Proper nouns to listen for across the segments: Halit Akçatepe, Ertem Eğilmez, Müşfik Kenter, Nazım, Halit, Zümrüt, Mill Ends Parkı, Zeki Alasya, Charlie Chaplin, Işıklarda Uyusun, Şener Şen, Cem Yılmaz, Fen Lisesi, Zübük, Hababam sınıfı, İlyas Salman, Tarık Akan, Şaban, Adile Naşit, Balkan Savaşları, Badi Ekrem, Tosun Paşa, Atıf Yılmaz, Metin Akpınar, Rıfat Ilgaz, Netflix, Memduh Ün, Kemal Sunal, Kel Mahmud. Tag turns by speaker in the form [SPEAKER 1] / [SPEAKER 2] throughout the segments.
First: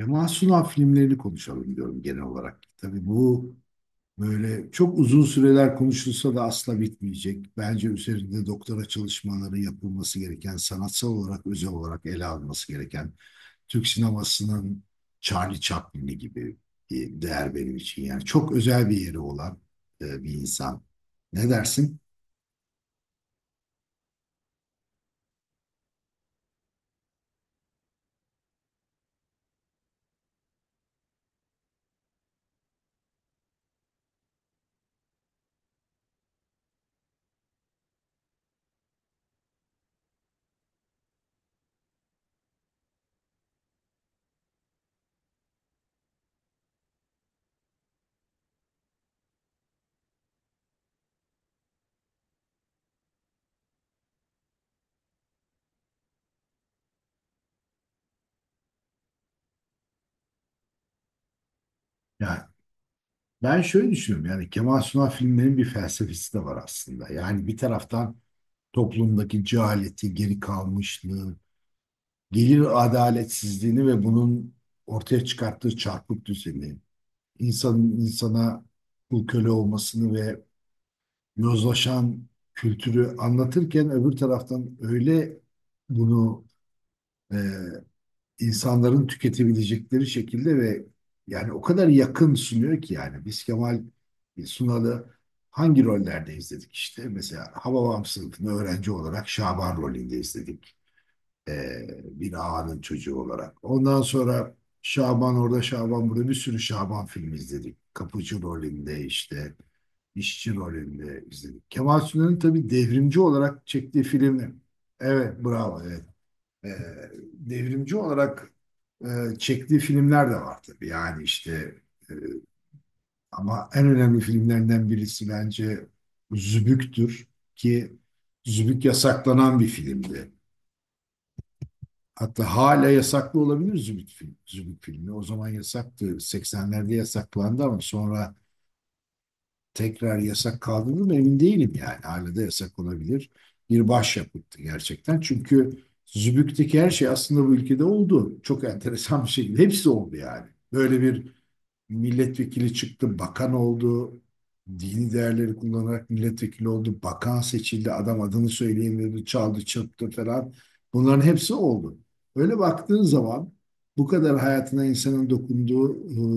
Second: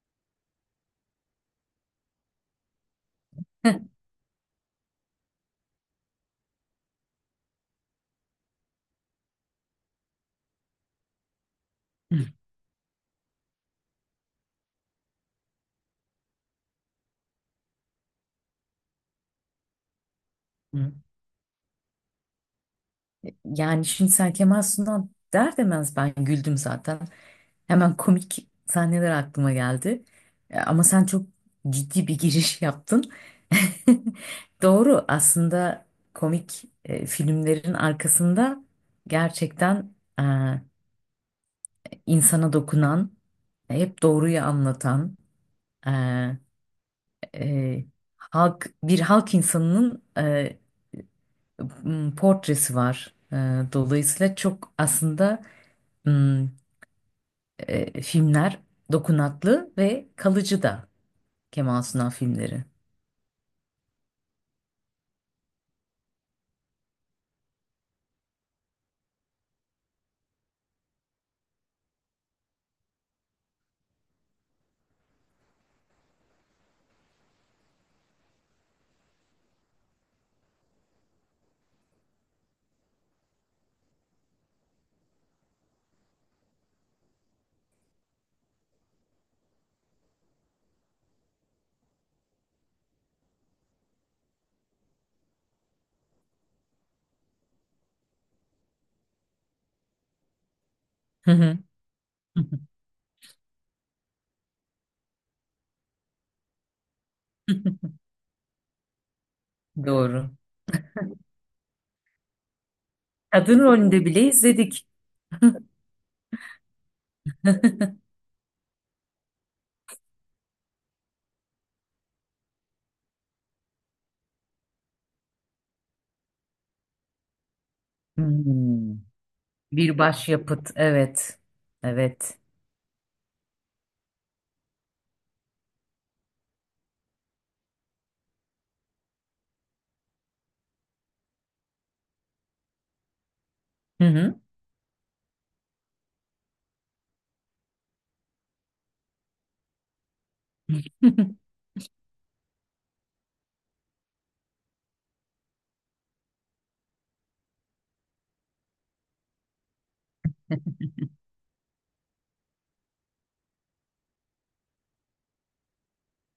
[SPEAKER 1] Kemal Sunal filmlerini konuşalım diyorum genel olarak. Tabii bu
[SPEAKER 2] Hı.
[SPEAKER 1] böyle çok uzun süreler konuşulsa da asla bitmeyecek. Bence üzerinde doktora çalışmaları yapılması gereken, sanatsal olarak, özel olarak ele alınması gereken Türk sinemasının Charlie Chaplin'i gibi bir değer benim için. Yani çok özel bir yeri olan bir insan.
[SPEAKER 2] Hı.
[SPEAKER 1] Ne dersin?
[SPEAKER 2] Yani şimdi sen Kemal Sunal der demez ben güldüm zaten. Hemen komik sahneler aklıma geldi. Ama sen çok ciddi bir giriş yaptın. Doğru aslında komik filmlerin arkasında gerçekten insana dokunan, hep doğruyu anlatan, e, e, bir halk insanının portresi var. E, Dolayısıyla çok aslında, m, filmler dokunaklı ve kalıcı da Kemal Sunal
[SPEAKER 1] Yani
[SPEAKER 2] filmleri.
[SPEAKER 1] ben şöyle düşünüyorum. Yani Kemal Sunal filmlerinin bir felsefesi de var aslında. Yani bir taraftan toplumdaki cehaleti, geri kalmışlığı, gelir adaletsizliğini ve bunun ortaya çıkarttığı çarpık düzeni, insanın insana kul köle olmasını ve yozlaşan kültürü anlatırken öbür taraftan öyle bunu e, insanların tüketebilecekleri şekilde ve yani o kadar yakın sunuyor ki yani biz Kemal Sunal'ı hangi rollerde izledik işte? Mesela Hababam sınıfını öğrenci olarak Şaban rolünde izledik.
[SPEAKER 2] Hı hı.
[SPEAKER 1] Bir ağanın çocuğu olarak. Ondan sonra Şaban orada Şaban burada bir sürü Şaban filmi izledik. Kapıcı rolünde işte
[SPEAKER 2] Doğru.
[SPEAKER 1] işçi rolünde izledik. Kemal Sunal'ın tabii devrimci
[SPEAKER 2] Kadın
[SPEAKER 1] olarak çektiği
[SPEAKER 2] rolünde bile
[SPEAKER 1] filmler.
[SPEAKER 2] izledik.
[SPEAKER 1] Evet, bravo, evet. Ee, Devrimci olarak e, çektiği filmler de var tabii. Yani işte e, ama en önemli filmlerinden birisi bence Zübük'tür ki Zübük
[SPEAKER 2] Hmm.
[SPEAKER 1] yasaklanan bir
[SPEAKER 2] Bir
[SPEAKER 1] filmdi.
[SPEAKER 2] başyapıt. Evet. Evet.
[SPEAKER 1] Hatta hala yasaklı olabilir Zümrüt film, Zümrüt filmi. O zaman yasaktı. 80'lerde yasaklandı ama sonra tekrar yasak kaldırıldı mı emin değilim yani. Hala da yasak olabilir. Bir
[SPEAKER 2] Hı hı.
[SPEAKER 1] başyapıttı gerçekten. Çünkü Zübük'teki her şey aslında bu ülkede oldu. Çok enteresan bir şekilde. Hepsi oldu yani. Böyle bir milletvekili çıktı, bakan oldu, dini değerleri kullanarak milletvekili oldu, bakan seçildi, adam adını söyleyemedi, çaldı, çırptı falan. Bunların hepsi oldu. Öyle baktığın zaman bu kadar hayatına insanın dokunduğu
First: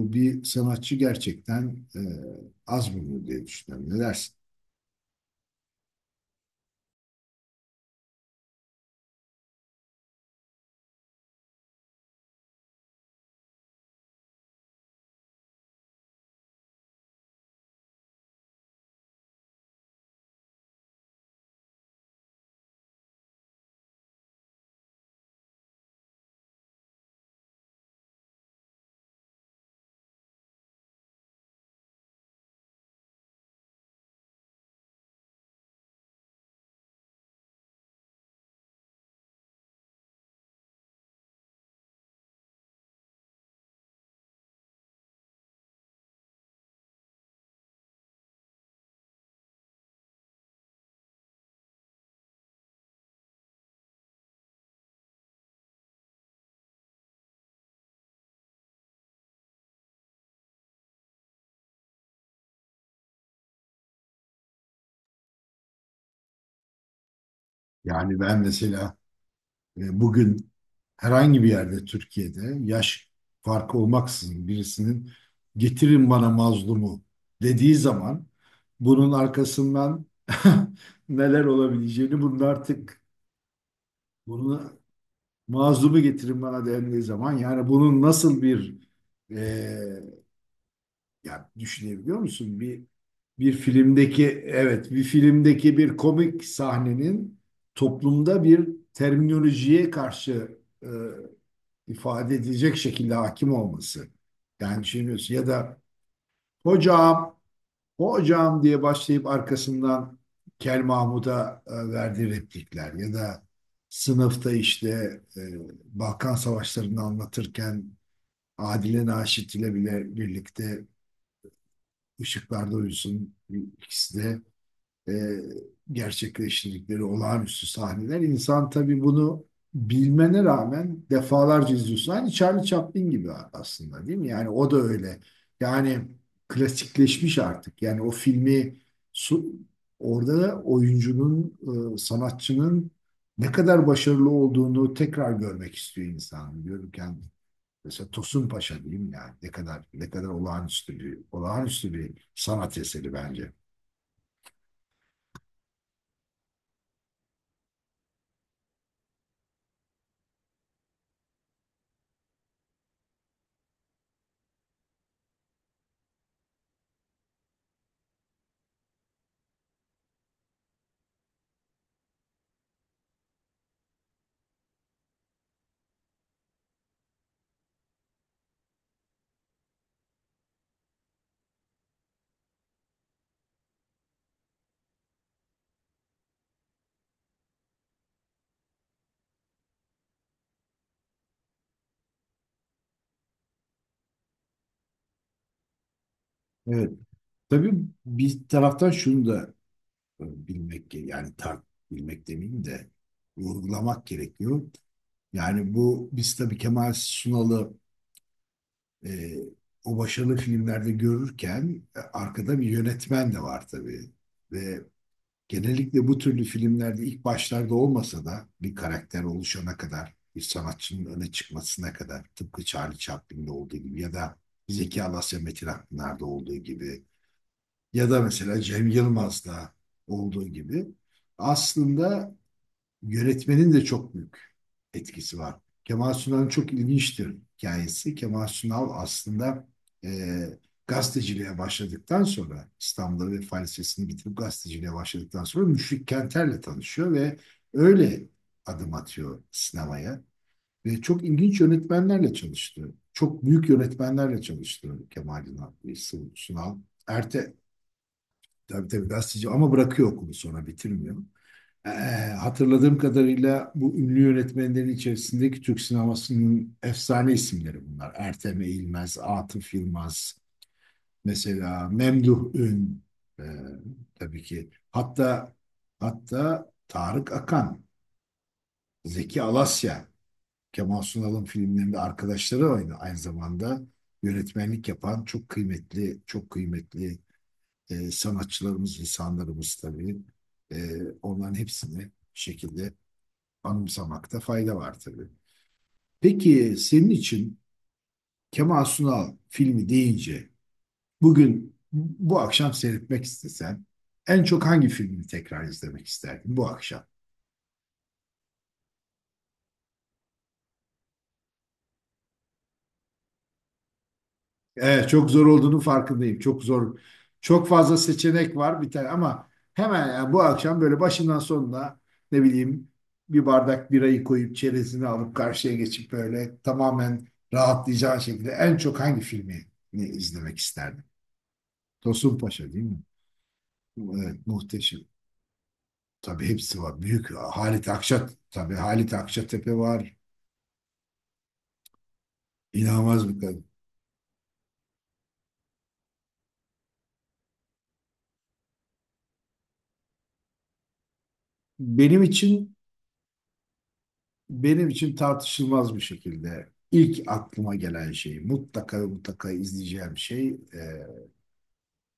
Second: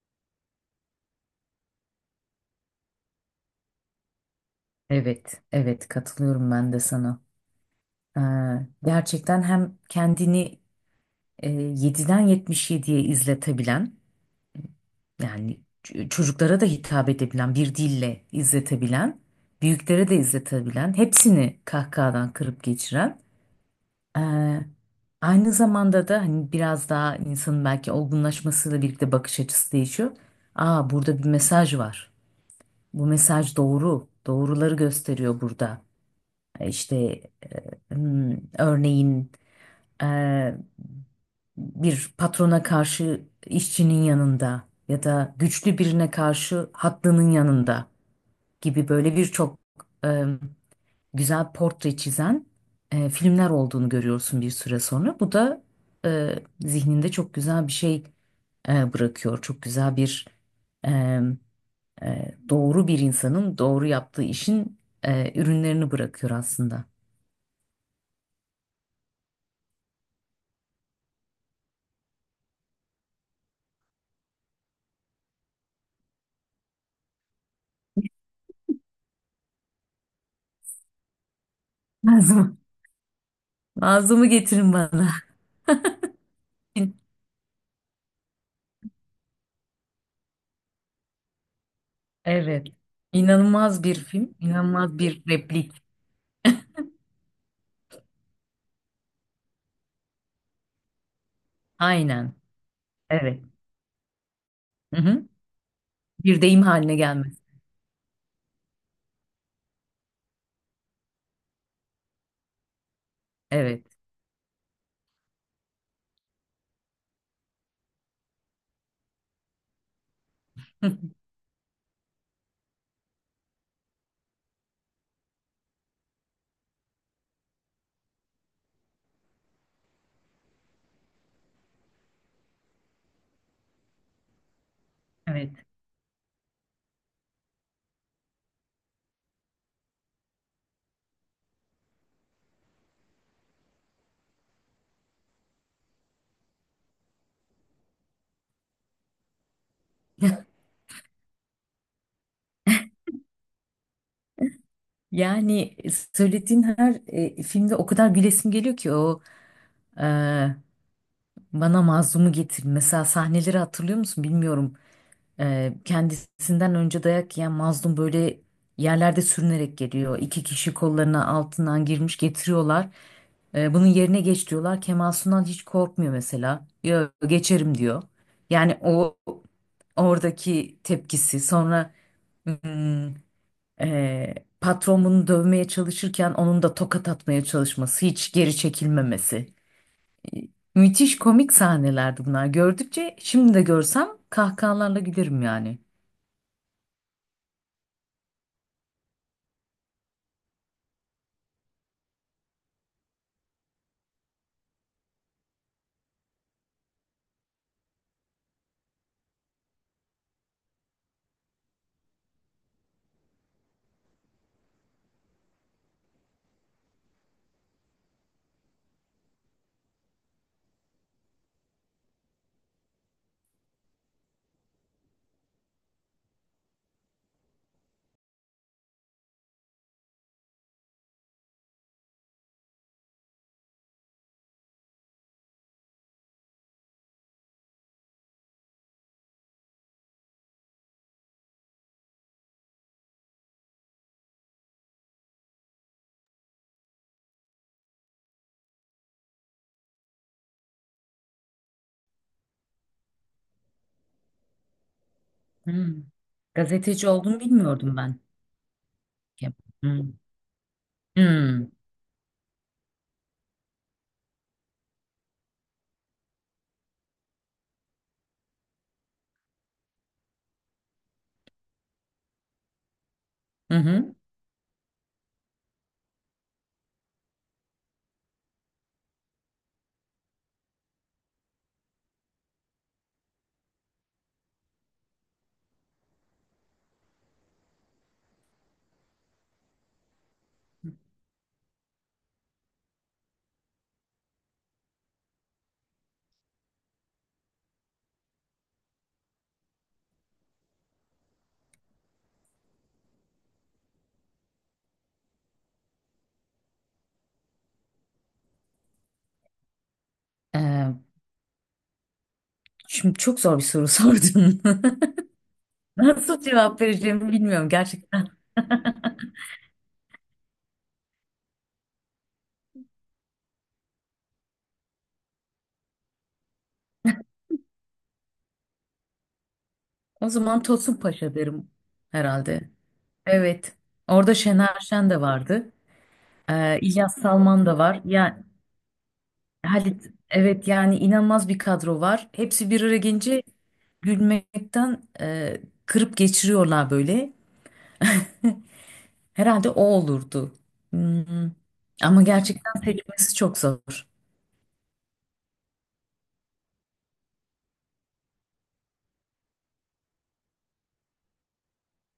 [SPEAKER 1] bir sanatçı gerçekten e, az bulunur diye düşünüyorum. Ne dersin?
[SPEAKER 2] Evet. Evet, katılıyorum ben de sana. Ee, Gerçekten hem kendini, 7'den 77'ye izletebilen, yani çocuklara da hitap edebilen, bir dille izletebilen, büyüklere de izletebilen, hepsini kahkahadan kırıp geçiren, eee, aynı zamanda da hani biraz daha insanın belki olgunlaşmasıyla birlikte bakış açısı değişiyor. Aa, burada bir mesaj var. Bu mesaj doğru. Doğruları gösteriyor burada. İşte örneğin, eee, bir patrona karşı işçinin yanında ya da güçlü birine karşı haklının yanında gibi, böyle birçok eee, güzel portre çizen filmler olduğunu görüyorsun bir süre sonra. Bu da zihninde çok güzel bir şey bırakıyor. Çok güzel bir, eee, doğru bir insanın doğru yaptığı işin ürünlerini bırakıyor aslında.
[SPEAKER 1] Yani ben mesela bugün herhangi bir yerde Türkiye'de yaş farkı olmaksızın birisinin getirin bana mazlumu dediği zaman bunun arkasından neler olabileceğini bunun
[SPEAKER 2] Nazım,
[SPEAKER 1] artık
[SPEAKER 2] Nazım'ı getirin
[SPEAKER 1] bunu
[SPEAKER 2] bana.
[SPEAKER 1] mazlumu getirin bana dendiği zaman yani bunun nasıl bir e, ya düşünebiliyor musun
[SPEAKER 2] Evet.
[SPEAKER 1] bir
[SPEAKER 2] İnanılmaz bir film, inanılmaz bir replik.
[SPEAKER 1] filmdeki bir komik sahnenin toplumda bir terminolojiye karşı e, ifade
[SPEAKER 2] Aynen.
[SPEAKER 1] edilecek şekilde
[SPEAKER 2] Evet.
[SPEAKER 1] hakim olması. Yani
[SPEAKER 2] Hı hı.
[SPEAKER 1] düşünüyorsun ya da
[SPEAKER 2] Bir deyim haline gelmez.
[SPEAKER 1] hocam, hocam diye başlayıp arkasından Kel Mahmud'a verdiği replikler ya da
[SPEAKER 2] Evet.
[SPEAKER 1] sınıfta işte e, Balkan Savaşları'nı anlatırken Adile Naşit ile bile birlikte Işıklarda Uyusun ikisi de e, gerçekleştirdikleri olağanüstü sahneler. İnsan tabii bunu bilmene rağmen defalarca izliyorsun. Aynı Charlie Chaplin gibi aslında değil mi? Yani o da öyle.
[SPEAKER 2] Evet.
[SPEAKER 1] Yani klasikleşmiş artık. Yani o filmi su- orada oyuncunun, sanatçının ne kadar başarılı olduğunu tekrar görmek istiyor insan. Diyorum ki yani mesela Tosun Paşa diyeyim yani ne kadar olağanüstü bir sanat eseri bence.
[SPEAKER 2] Yani, söylediğin her filmde o kadar gülesim geliyor ki. E, Bana mazlumu getir. Mesela sahneleri hatırlıyor musun, bilmiyorum. Kendisinden önce dayak yiyen mazlum böyle yerlerde sürünerek geliyor. İki kişi kollarına altından girmiş getiriyorlar. Bunun yerine geç diyorlar. Kemal Sunal hiç korkmuyor mesela. Yo, geçerim diyor. Yani oradaki tepkisi, sonra hmm, e, patron bunu dövmeye çalışırken onun da tokat atmaya çalışması, hiç geri çekilmemesi. Ee, Müthiş komik sahnelerdi bunlar. Gördükçe, şimdi de görsem, kahkahalarla gülerim yani.
[SPEAKER 1] Evet. Tabii bir taraftan şunu da e, bilmek ge- yani tar bilmek demeyeyim de vurgulamak gerekiyor. Yani bu biz tabii Kemal Sunal'ı e, o başarılı filmlerde görürken arkada bir yönetmen de var tabii. Ve genellikle bu türlü filmlerde ilk başlarda olmasa da bir karakter oluşana kadar, bir sanatçının öne çıkmasına kadar tıpkı Charlie Chaplin'de olduğu gibi ya da Zeki Alasya Metin Akpınar'da olduğu gibi ya da mesela Cem Yılmaz'da olduğu gibi aslında yönetmenin de çok büyük etkisi var. Kemal Sunal'ın çok ilginçtir hikayesi. Kemal Sunal aslında e, gazeteciliğe başladıktan sonra İstanbul'da ve Fen Lisesi'ni bitirip gazeteciliğe başladıktan sonra Müşfik Kenter'le tanışıyor ve öyle adım atıyor sinemaya. Ve çok ilginç yönetmenlerle çalıştı. Çok büyük yönetmenlerle çalıştı Kemal
[SPEAKER 2] Hmm.
[SPEAKER 1] Sunal. Sunal.
[SPEAKER 2] Gazeteci olduğunu
[SPEAKER 1] Erte,
[SPEAKER 2] bilmiyordum ben.
[SPEAKER 1] Tabii tabii gazeteci ama bırakıyor
[SPEAKER 2] Hmm.
[SPEAKER 1] okulu sonra bitirmiyor.
[SPEAKER 2] Hmm.
[SPEAKER 1] Ee, Hatırladığım kadarıyla bu ünlü yönetmenlerin içerisindeki Türk sinemasının efsane isimleri bunlar. Ertem Eğilmez, Atıf Yılmaz, mesela Memduh Ün, e,
[SPEAKER 2] Hı hı.
[SPEAKER 1] tabii ki. Hatta Tarık Akan, Zeki Alasya, Kemal Sunal'ın filmlerinde arkadaşları oynadı. Aynı zamanda yönetmenlik yapan çok kıymetli, çok kıymetli sanatçılarımız, insanlarımız tabii. E, Onların hepsini bir şekilde anımsamakta fayda var tabii. Peki senin için Kemal Sunal filmi deyince bugün bu akşam seyretmek istesen en çok hangi filmi tekrar izlemek isterdin bu akşam?
[SPEAKER 2] Ee, Şimdi çok zor bir soru sordun.
[SPEAKER 1] Evet, çok zor olduğunu farkındayım.
[SPEAKER 2] Nasıl
[SPEAKER 1] Çok
[SPEAKER 2] cevap
[SPEAKER 1] zor.
[SPEAKER 2] vereceğimi
[SPEAKER 1] Çok
[SPEAKER 2] bilmiyorum
[SPEAKER 1] fazla
[SPEAKER 2] gerçekten.
[SPEAKER 1] seçenek var bir tane ama hemen yani bu akşam böyle başından sonuna ne bileyim bir bardak birayı koyup çerezini alıp karşıya geçip böyle tamamen rahatlayacağın şekilde en çok hangi filmi
[SPEAKER 2] O
[SPEAKER 1] izlemek
[SPEAKER 2] zaman Tosun
[SPEAKER 1] isterdin?
[SPEAKER 2] Paşa derim
[SPEAKER 1] Tosun
[SPEAKER 2] herhalde.
[SPEAKER 1] Paşa değil mi?
[SPEAKER 2] Evet. Orada
[SPEAKER 1] Evet,
[SPEAKER 2] Şener
[SPEAKER 1] muhteşem.
[SPEAKER 2] Şen de vardı.
[SPEAKER 1] Tabii hepsi var.
[SPEAKER 2] İlyas
[SPEAKER 1] Büyük
[SPEAKER 2] Salman da
[SPEAKER 1] Halit
[SPEAKER 2] var.
[SPEAKER 1] Akçat
[SPEAKER 2] Yani
[SPEAKER 1] tabii Halit Akçatepe
[SPEAKER 2] Halit,
[SPEAKER 1] var.
[SPEAKER 2] evet, yani inanılmaz bir kadro var. Hepsi bir araya
[SPEAKER 1] İnanılmaz bir
[SPEAKER 2] gelince
[SPEAKER 1] kadın.
[SPEAKER 2] gülmekten, kırıp geçiriyorlar böyle. Herhalde o olurdu. Hmm. Ama
[SPEAKER 1] Benim
[SPEAKER 2] gerçekten
[SPEAKER 1] için
[SPEAKER 2] seçmesi çok zor.
[SPEAKER 1] benim için tartışılmaz bir şekilde ilk aklıma gelen şey, mutlaka ve mutlaka izleyeceğim şey e,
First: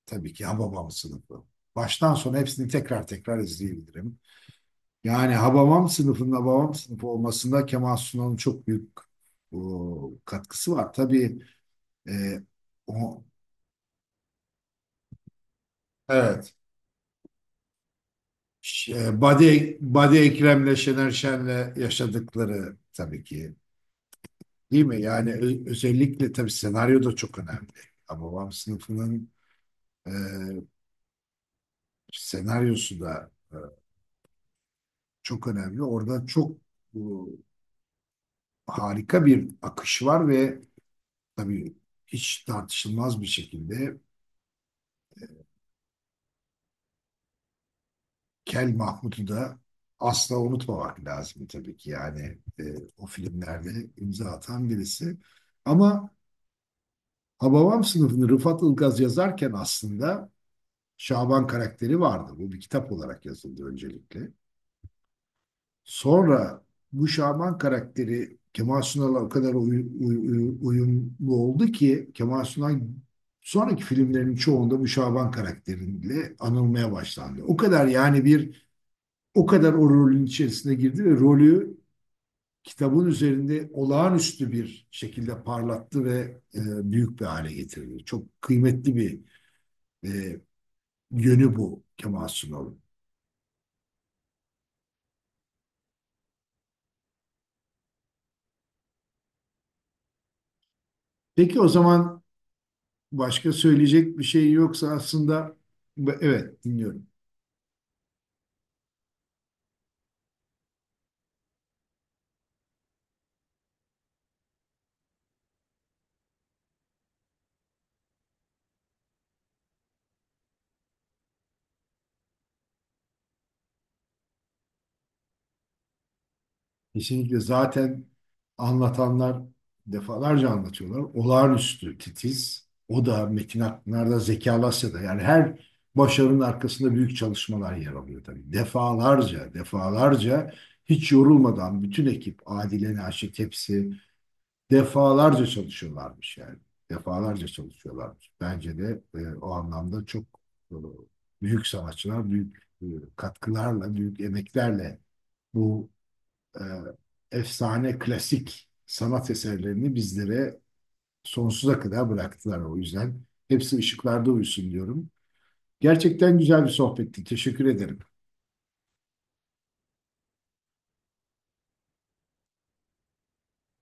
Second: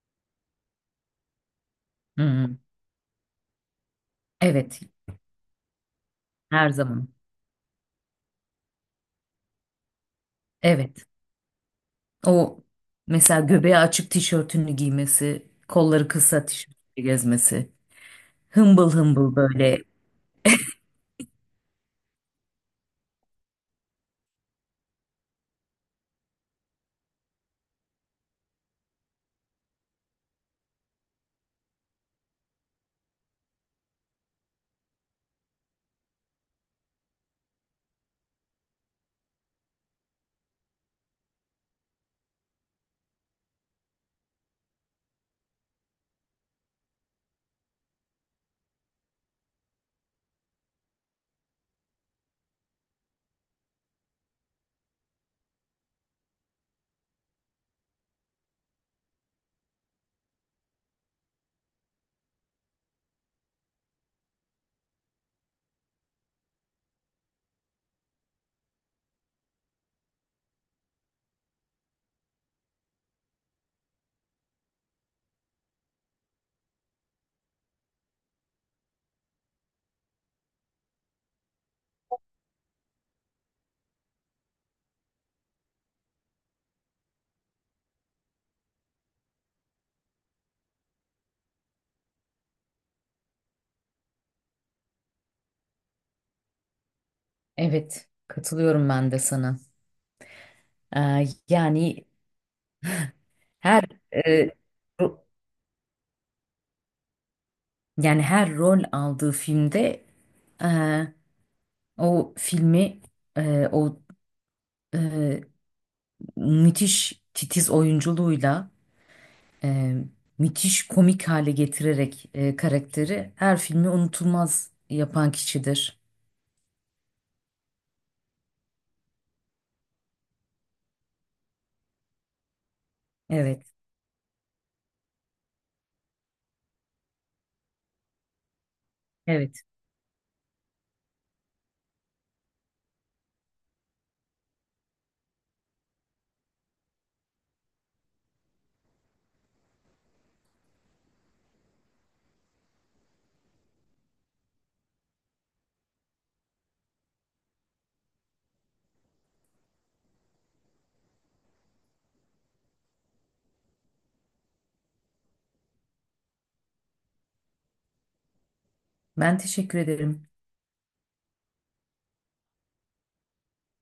[SPEAKER 1] tabii ki Hababam sınıfı. Baştan sona
[SPEAKER 2] Hmm.
[SPEAKER 1] hepsini tekrar tekrar izleyebilirim.
[SPEAKER 2] Evet,
[SPEAKER 1] Yani Hababam sınıfının
[SPEAKER 2] her
[SPEAKER 1] Hababam sınıfı
[SPEAKER 2] zaman.
[SPEAKER 1] olmasında Kemal Sunal'ın çok büyük katkısı var.
[SPEAKER 2] Evet.
[SPEAKER 1] Tabii e,
[SPEAKER 2] O,
[SPEAKER 1] o,
[SPEAKER 2] mesela göbeği açık tişörtünü giymesi, kolları kısa
[SPEAKER 1] evet
[SPEAKER 2] tişörtü gezmesi. Hımbıl hımbıl
[SPEAKER 1] Badi,
[SPEAKER 2] böyle.
[SPEAKER 1] Badi Ekrem'le Şener Şen'le yaşadıkları tabii ki değil mi? Yani özellikle tabii senaryo da çok önemli. Babam sınıfının E, senaryosu da çok önemli. Orada çok bu, harika bir akış var ve tabii hiç tartışılmaz bir şekilde Kel Mahmut'u da asla unutmamak lazım tabii ki. Yani o filmlerde imza atan birisi. Ama Hababam sınıfını Rıfat Ilgaz yazarken aslında Şaban karakteri vardı. Bu bir kitap olarak yazıldı öncelikle. Sonra bu Şaban karakteri Kemal Sunal'a o kadar uy- uy- uyumlu oldu ki Kemal Sunal sonraki filmlerin çoğunda bu Şaban karakteriyle anılmaya başlandı. O kadar o rolün içerisine girdi ve rolü kitabın üzerinde olağanüstü bir şekilde parlattı ve büyük bir hale getirdi. Çok kıymetli bir e, yönü bu Kemal Sunal'ın.
[SPEAKER 2] Evet, katılıyorum ben de sana.
[SPEAKER 1] Peki o
[SPEAKER 2] Yani
[SPEAKER 1] zaman başka
[SPEAKER 2] her
[SPEAKER 1] söyleyecek bir
[SPEAKER 2] e,
[SPEAKER 1] şey yoksa
[SPEAKER 2] ro-
[SPEAKER 1] aslında evet, dinliyorum.
[SPEAKER 2] yani her rol aldığı filmde, e, o filmi, e, o e, müthiş titiz oyunculuğuyla, e, müthiş komik hale getirerek, karakteri, her filmi unutulmaz yapan kişidir.
[SPEAKER 1] Kesinlikle zaten anlatanlar defalarca anlatıyorlar. Olağanüstü titiz. O da Metin
[SPEAKER 2] Evet,
[SPEAKER 1] Akpınar'da Zeki Alasya'da yani her başarının arkasında büyük çalışmalar yer alıyor tabii. Defalarca,
[SPEAKER 2] evet.
[SPEAKER 1] defalarca hiç yorulmadan bütün ekip Adile Naşit hepsi defalarca çalışıyorlarmış yani. Defalarca çalışıyorlarmış. Bence de o anlamda çok e, büyük sanatçılar, büyük katkılarla, büyük emeklerle bu e, efsane klasik sanat eserlerini bizlere sonsuza kadar bıraktılar. O yüzden hepsi ışıklarda uyusun diyorum. Gerçekten güzel bir sohbetti. Teşekkür ederim.
[SPEAKER 2] Ben teşekkür ederim.